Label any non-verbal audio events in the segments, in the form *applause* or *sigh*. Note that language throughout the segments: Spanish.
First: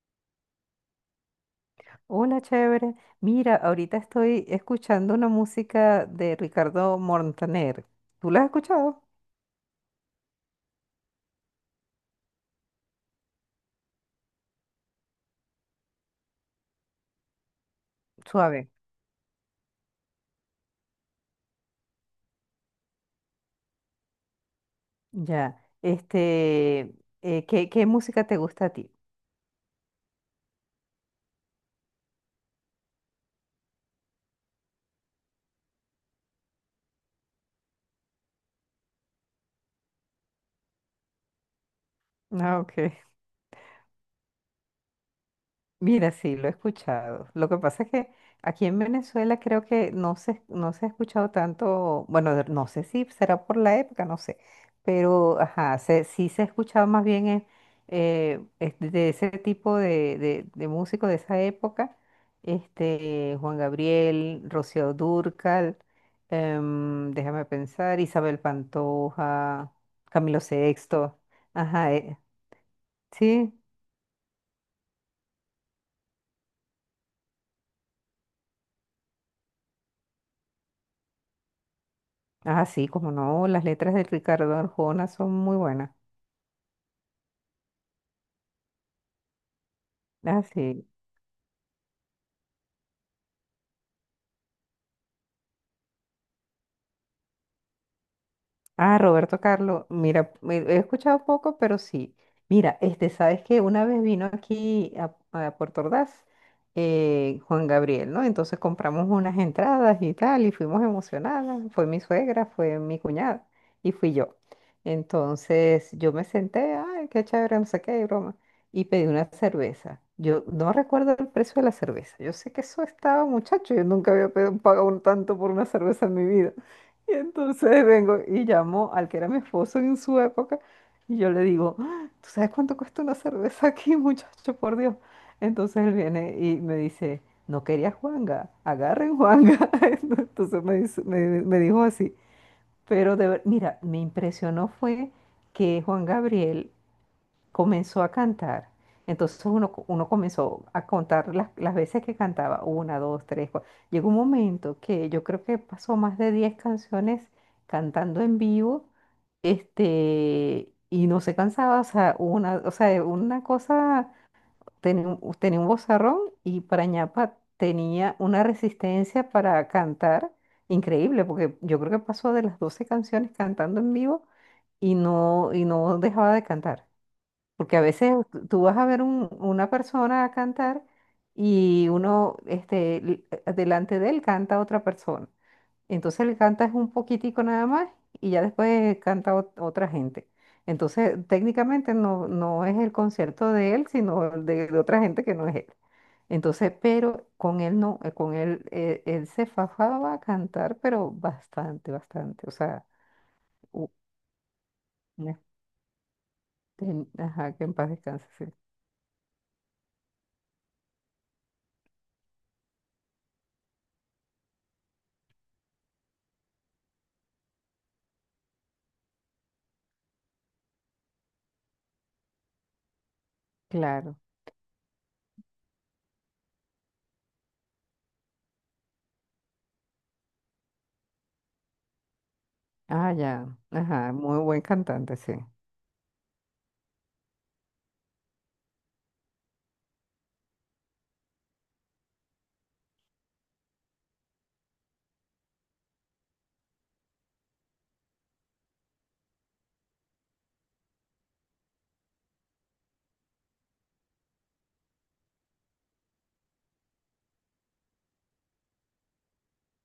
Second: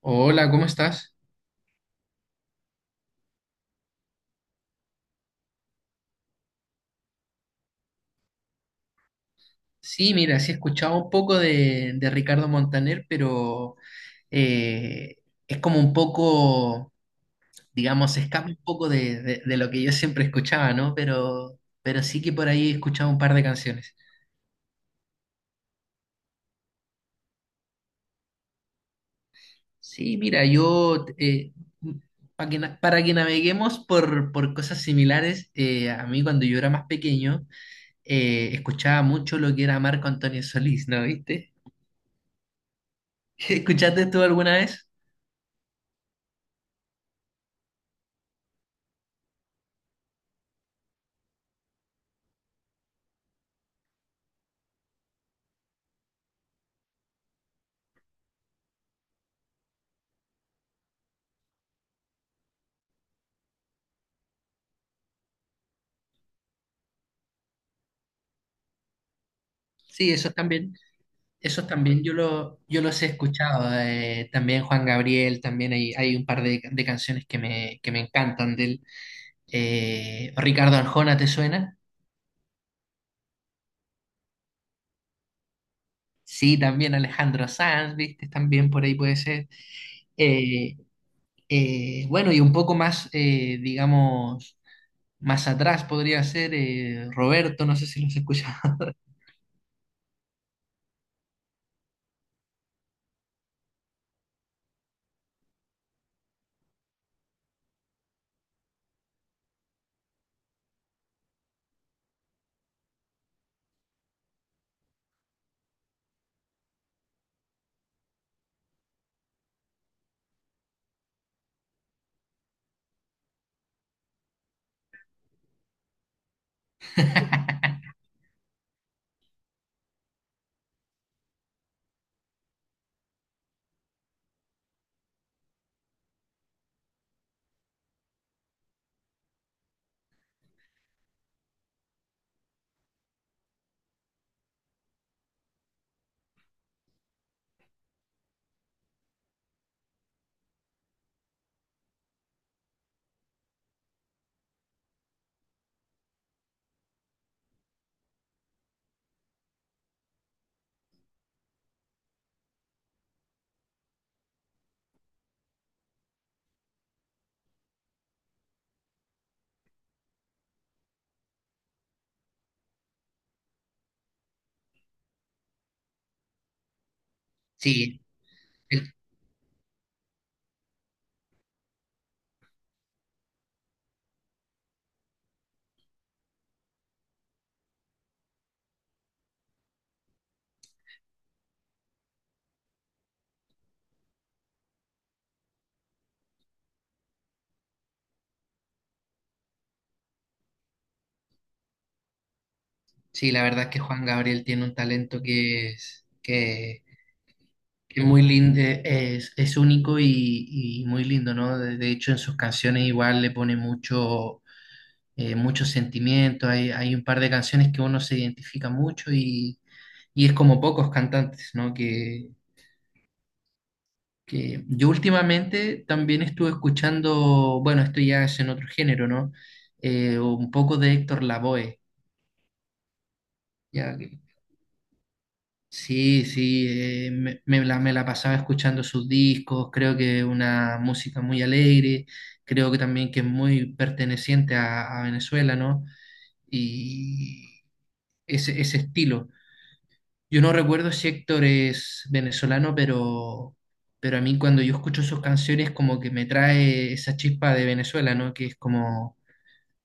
Hola, ¿cómo estás? Hola, chévere. Mira, ahorita estoy escuchando una música de Ricardo Montaner. ¿Tú la has escuchado? Sí, mira, sí he escuchado un poco de Ricardo Montaner, pero eh, es como un poco, digamos, se escapa un Suave. poco de lo que yo siempre escuchaba, ¿no? Pero sí que por ahí he escuchado un par de canciones. Ya. Este, ¿qué música te gusta a ti? Sí, mira, yo, para que naveguemos por cosas similares, a mí cuando yo era más pequeño, escuchaba mucho lo que era Marco Antonio Solís, ¿no? ¿Viste? Ah, ok. *laughs* ¿Escuchaste tú alguna vez? Mira, sí, lo he escuchado. Lo que pasa es que aquí en Venezuela creo que no se ha escuchado tanto, bueno, no sé si será por la época, no sé, pero ajá, sí se ha escuchado más bien este, de ese tipo de músicos de esa época, este, Juan Gabriel, Rocío Dúrcal, déjame pensar, Isabel Pantoja, Sí, eso Camilo también. Sexto, Eso ajá, también yo, lo, yo los he sí. escuchado, también Juan Gabriel, también hay un par de canciones que me encantan de él. Ricardo Arjona, ¿te suena? Ah, sí, como no, las letras de Ricardo Arjona son muy buenas. Sí, también Alejandro Sanz, ¿viste? También por ahí puede ser. Ah, Eh, sí. Bueno, y un poco más, digamos, más atrás podría ser Roberto, no sé si los has escuchado. Ah, Roberto Carlos, mira, he escuchado poco, pero sí. Mira, este, sabes que una vez vino a Puerto Ordaz Juan Gabriel, ¿no? Entonces compramos unas entradas y tal, y fuimos emocionadas. Fue mi suegra, fue mi cuñada y fui yo. Entonces yo me senté, ay, qué chévere, no sé qué, y broma, y pedí una cerveza. Yo no recuerdo el precio de la cerveza. Yo sé que eso estaba, muchacho, yo nunca había pagado un tanto por una cerveza en mi vida. *laughs* Y entonces *laughs* vengo y llamo al que era mi esposo en su época y yo le digo, "Ah, ¿tú sabes cuánto cuesta una cerveza aquí, *laughs* muchacho? Por Dios. Entonces él viene y me dice, no quería Juanga, agarren Juanga". *laughs* Entonces me dijo así. Pero mira, me impresionó fue que Juan Gabriel comenzó a cantar. Entonces uno comenzó a contar las veces que cantaba, una, dos, tres, cuatro. Llegó un momento que yo creo que pasó más de 10 canciones cantando en vivo, este, y no se cansaba, o sea, una cosa, tenía un vozarrón y para ñapa tenía una resistencia para cantar increíble, porque yo creo que pasó de las 12 canciones cantando en vivo y no dejaba de cantar. Porque a Sí, veces tú vas a el- ver una persona cantar y uno, este, delante de él canta otra persona. Entonces le cantas un poquitico nada más y ya después canta otra gente. Entonces técnicamente no es el concierto de él, sino de otra gente que no es él. Entonces, pero con él no, con él, él se fajaba a cantar, pero bastante, bastante. O sea, sí, la verdad es que u- Juan Gabriel tiene un talento una- ajá, que en paz que muy descanse, sí. lindo, es único y muy lindo, ¿no? De hecho, en sus canciones igual le pone mucho, mucho sentimiento. Hay un par de canciones que uno se identifica mucho y es como pocos cantantes, ¿no? Claro. Que yo últimamente también estuve escuchando, bueno, esto ya es en otro género, ¿no? Un poco de Héctor Lavoe, Ah, ya. ya. Ajá, muy buen cantante, sí. Sí, sí, me la pasaba escuchando sus discos, creo que una música muy alegre, creo que también que es muy perteneciente a Venezuela, ¿no? Y ese estilo. Yo no recuerdo si Héctor es venezolano, pero a mí cuando yo escucho sus canciones como que me trae esa chispa de Venezuela, ¿no? Que es como,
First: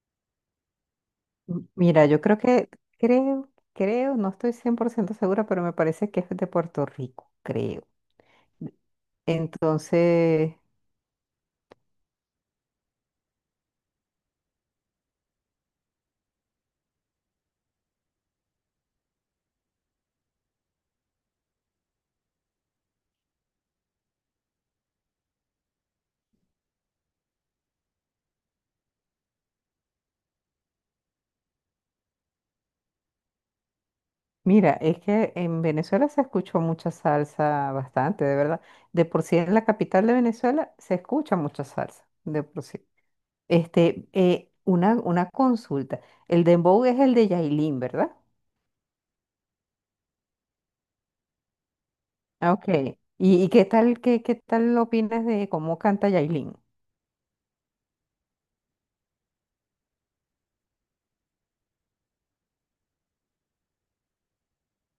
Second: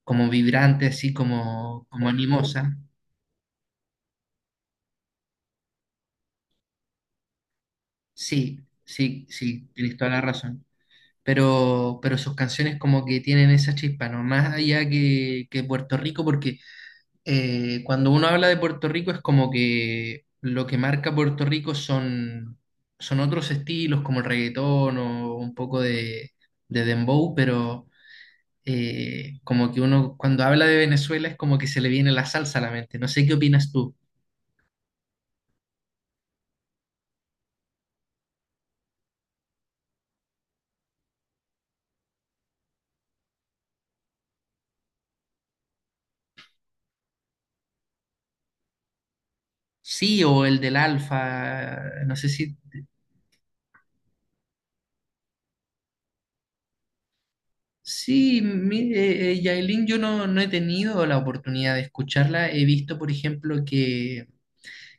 como vibrante, así como, Mira, como yo creo que, animosa. creo, creo, no estoy 100% segura, pero me parece que es de Puerto Rico, creo. Sí, sí, sí, tienes toda la Entonces, razón. Pero sus canciones como que tienen esa chispa, ¿no? Más allá que Puerto Rico, porque cuando uno habla de Puerto Rico es como que lo que marca Puerto Rico son, son otros estilos como el reggaetón o un poco de dembow, pero como que uno cuando habla de Venezuela es como que se le viene la salsa a la mente. No sé qué opinas tú. mira, es que en Venezuela se escuchó mucha salsa, bastante, de verdad. De por sí en la capital de Venezuela se escucha mucha salsa, de por sí. Este, una consulta. El dembow es el de Yailin, ¿verdad? Sí, o el del Alfa, no sé Ah, si. ok. Y qué tal, qué tal opinas de cómo canta Yailin? Sí, mire, Yailin, yo no, no he tenido la oportunidad de escucharla. He visto, por ejemplo,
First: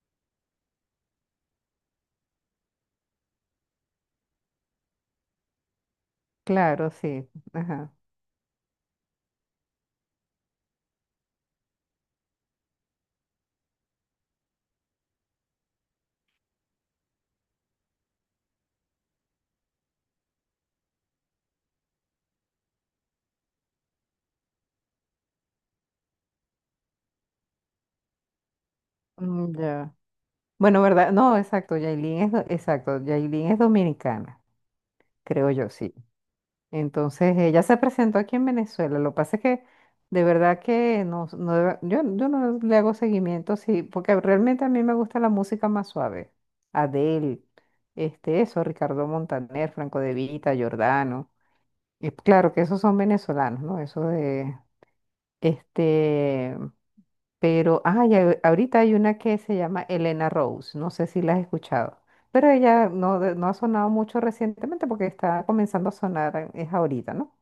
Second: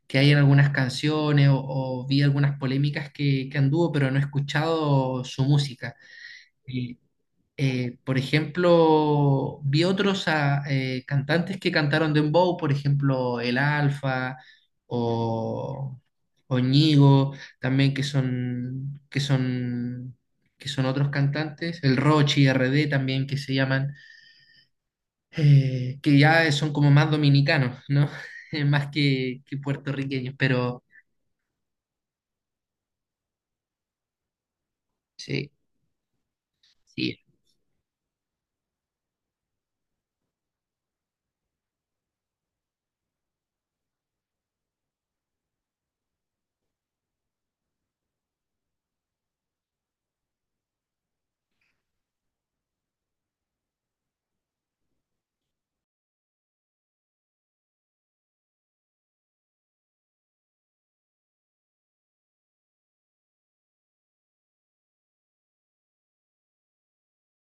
que hay en algunas canciones o vi algunas polémicas que anduvo, pero no he escuchado su música. Claro, Y, sí. Ajá. Por ejemplo, vi otros ah, cantantes que cantaron Dembow, por ejemplo, El Alfa o, o Ñigo, también que son, que son, que son otros cantantes, el Rochi, RD también que se llaman que ya son como más dominicanos, ¿no? *laughs* Más Mm, que ya. puertorriqueños, Bueno, pero ¿verdad? No, exacto. Exacto. Yailin es dominicana, sí, creo yo, sí. sí. Entonces, ella se presentó aquí en Venezuela. Lo que pasa es que de verdad que yo no le hago seguimiento, sí, porque realmente a mí me gusta la música más suave. Adele, este, eso, Ricardo Montaner, Franco De Vita, Giordano. Y claro que esos son venezolanos, ¿no? Este, Pero, ah, ya ahorita hay una que se llama Elena Rose, no sé si la has escuchado, pero ella no, de- no ha sonado mucho recientemente porque está comenzando a sonar, es ahorita, ¿no?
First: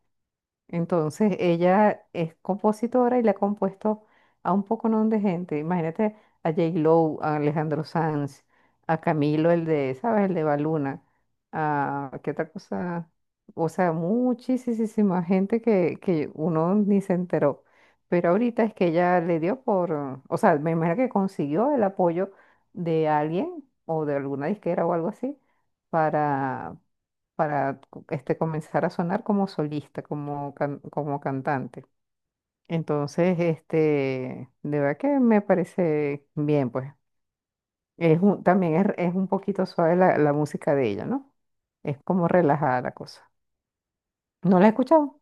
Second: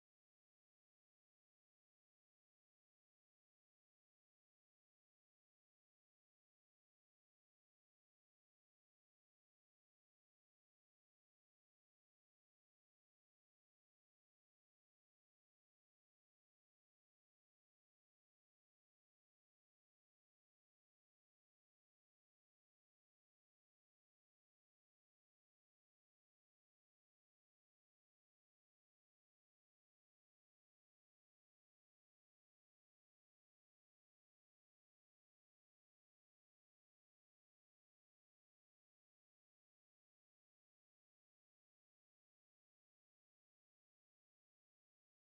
Entonces, ella es compositora y le ha compuesto a un poconón de gente. Imagínate a J-Lo, a Alejandro Sanz, a Camilo, el de, ¿sabes? El de Baluna, a qué otra cosa. O sea, muchísima gente que uno ni se enteró. Pero ahorita es que ella le dio por, o sea, me imagino que consiguió el apoyo de alguien o de alguna disquera o algo así para este, comenzar a sonar como solista, como cantante. Entonces, este, de verdad que me parece bien, pues. Es también es un poquito suave la, la música de ella, ¿no? Es como relajada la cosa. ¿No la he escuchado?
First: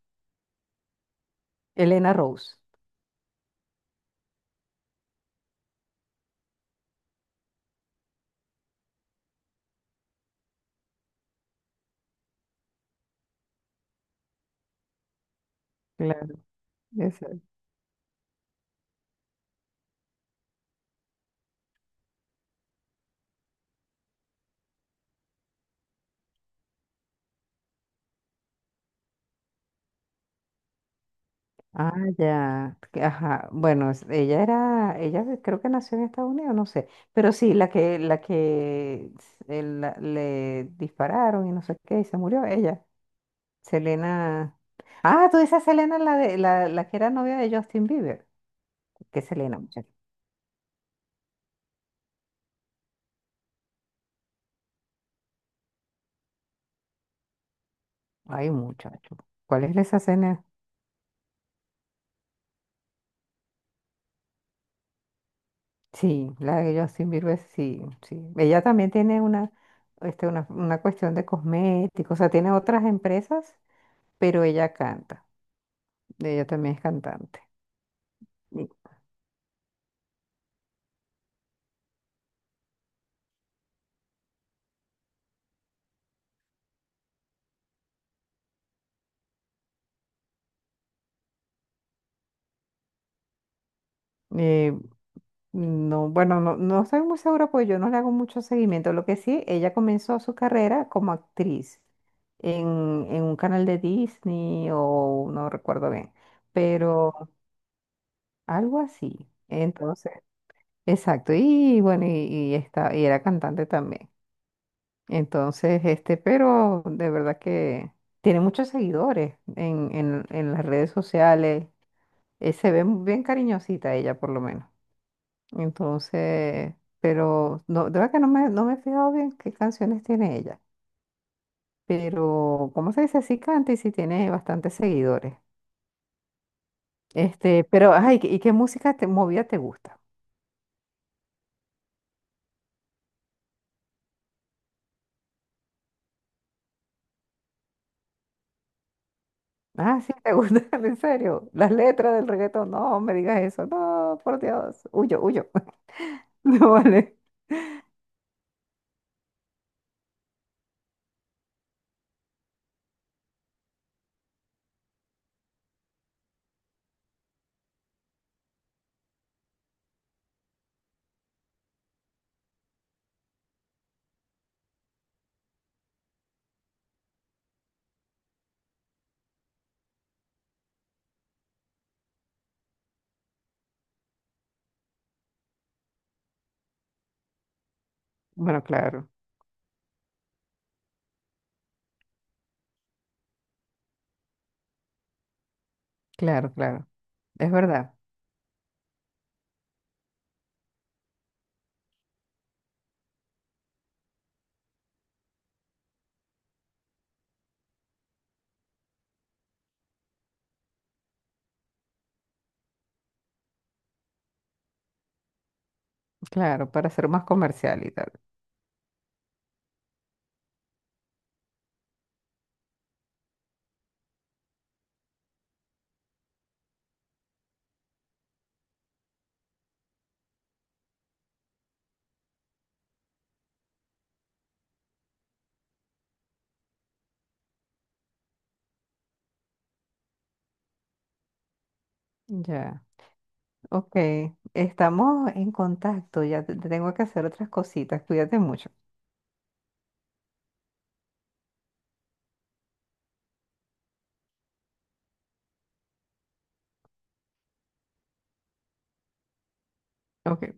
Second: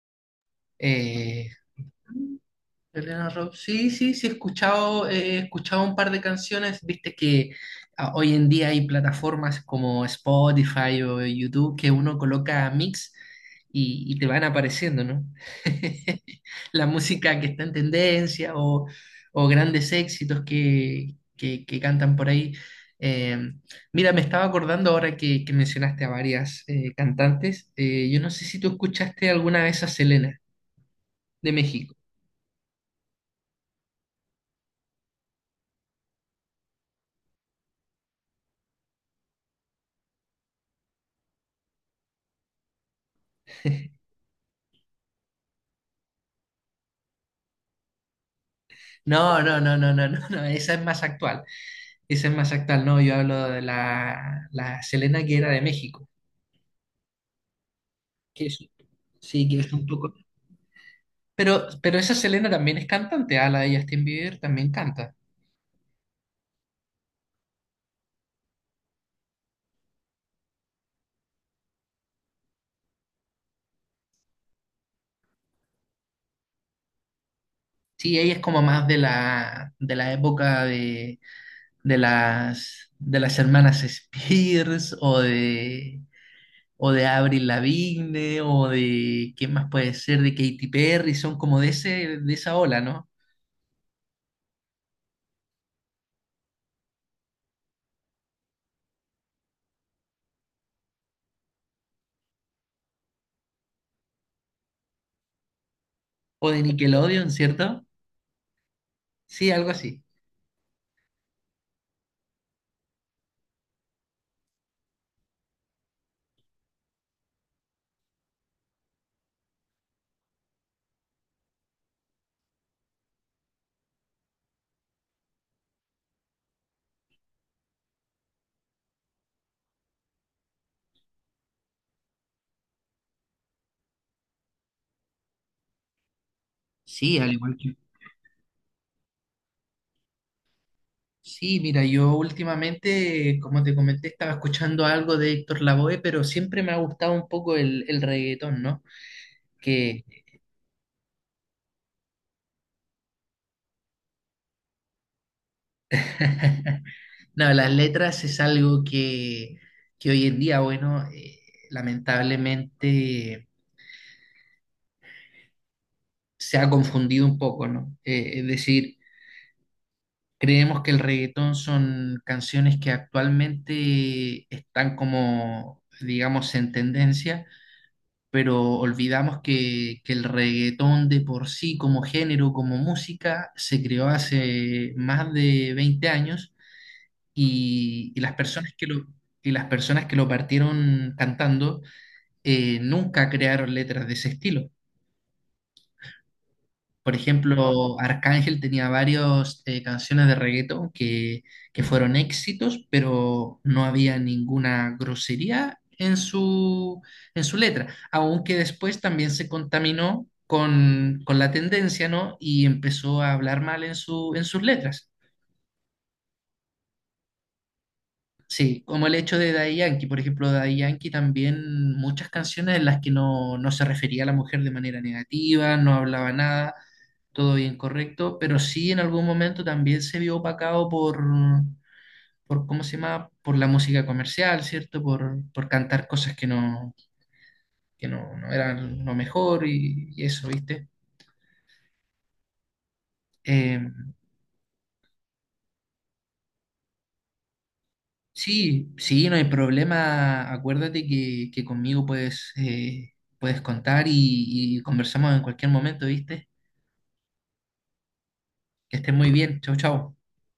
eh, Elena Rose. Elena Rob, sí, sí, sí, he escuchado un par de canciones, viste que ah, hoy en día hay plataformas como Spotify o YouTube que uno coloca mix y te van apareciendo, ¿no? *laughs* Claro, La esa. música que está en tendencia o grandes éxitos que cantan por ahí. Eh, mira, me estaba acordando ahora que mencionaste a varias cantantes. Yo no sé si tú escuchaste alguna vez a Selena de Ah, México. ya. Ajá. Bueno, ella era, ella creo que nació en Estados Unidos, no sé. Pero sí, la que le dispararon y no sé qué, y se murió ella. Selena. Ah, tú dices Selena, la que era novia de Justin Bieber. ¿Qué No, Selena, no, no, muchacho? no, no, no, no, esa es más actual. Esa es más actual, no, yo hablo de la, la Selena que era de México, que Ay, es, muchacho. sí, que ¿Cuál es es un esa poco... Selena? Pero esa Selena también es cantante, ah, la de Justin Bieber también canta. Sí, la de Justin Bieber, sí, sí. Ella también tiene una, este, una cuestión de cosméticos, o sea, tiene otras empresas, pero ella canta. Ella también es cantante. Sí, ella es como Sí. más de la época de las hermanas Spears o de Avril Lavigne o de, ¿qué más puede ser? De Katy Perry, son como de ese, de esa ola, ¿no? Eh, No, bueno, no estoy muy segura porque yo no le hago mucho seguimiento. Lo que sí, ella comenzó su carrera como actriz en, en un canal de Disney o no recuerdo bien, ¿O de Nickelodeon, pero cierto? algo así. Sí, algo así. Entonces, exacto. Y bueno, y está, y era cantante también. Entonces, este, pero de verdad que tiene muchos seguidores en las redes sociales. Eh, se ve bien cariñosita ella, por lo menos. Entonces, pero no, de verdad que no me he fijado bien qué canciones tiene ella. Pero, ¿cómo se dice? Sí canta y sí tiene bastantes seguidores. Sí, al igual Este, que... pero, ay, ¿y qué música movida te gusta? Sí, mira, yo últimamente, como te comenté, estaba escuchando algo de Héctor Lavoe, pero siempre me ha gustado un poco el reggaetón, ¿no? Ah, Que, sí, te gusta, *laughs* en serio. Las letras del reggaetón, no me digas eso, no, por Dios, huyo, huyo. *laughs* No *laughs* vale. no, las letras es algo que hoy en día, bueno, lamentablemente se ha confundido un poco, ¿no? Es decir, creemos que el reggaetón son canciones que actualmente están como, digamos, en tendencia pero olvidamos que el reggaetón de por sí, como género, como música, se creó hace más de 20 años y las Bueno, personas que lo, y las personas que lo partieron cantando nunca crearon letras de ese estilo. Claro. Por Es verdad, ejemplo, Arcángel tenía varias canciones de reggaetón que fueron éxitos, pero no había ninguna grosería en su letra, aunque después también se contaminó con la tendencia, ¿no? Y empezó a hablar mal en su, en sus letras. claro, para ser más comercial y tal. Sí, como el hecho de Daddy Yankee, por ejemplo, Daddy Yankee también muchas canciones en las que no, no se refería a la mujer de manera negativa, no hablaba nada, todo bien correcto, pero sí en algún momento también se vio opacado por ¿cómo se llama? Por la música comercial, ¿cierto? Por cantar cosas que no, no eran lo mejor y eso, ¿viste? Ya, Eh, ok. Estamos en contacto, tengo que hacer otras cositas, cuídate mucho. Sí, sí, no hay problema. Acuérdate que conmigo puedes, puedes contar y conversamos en cualquier momento, ¿viste? Que estés muy bien. Chau, chau. Ok.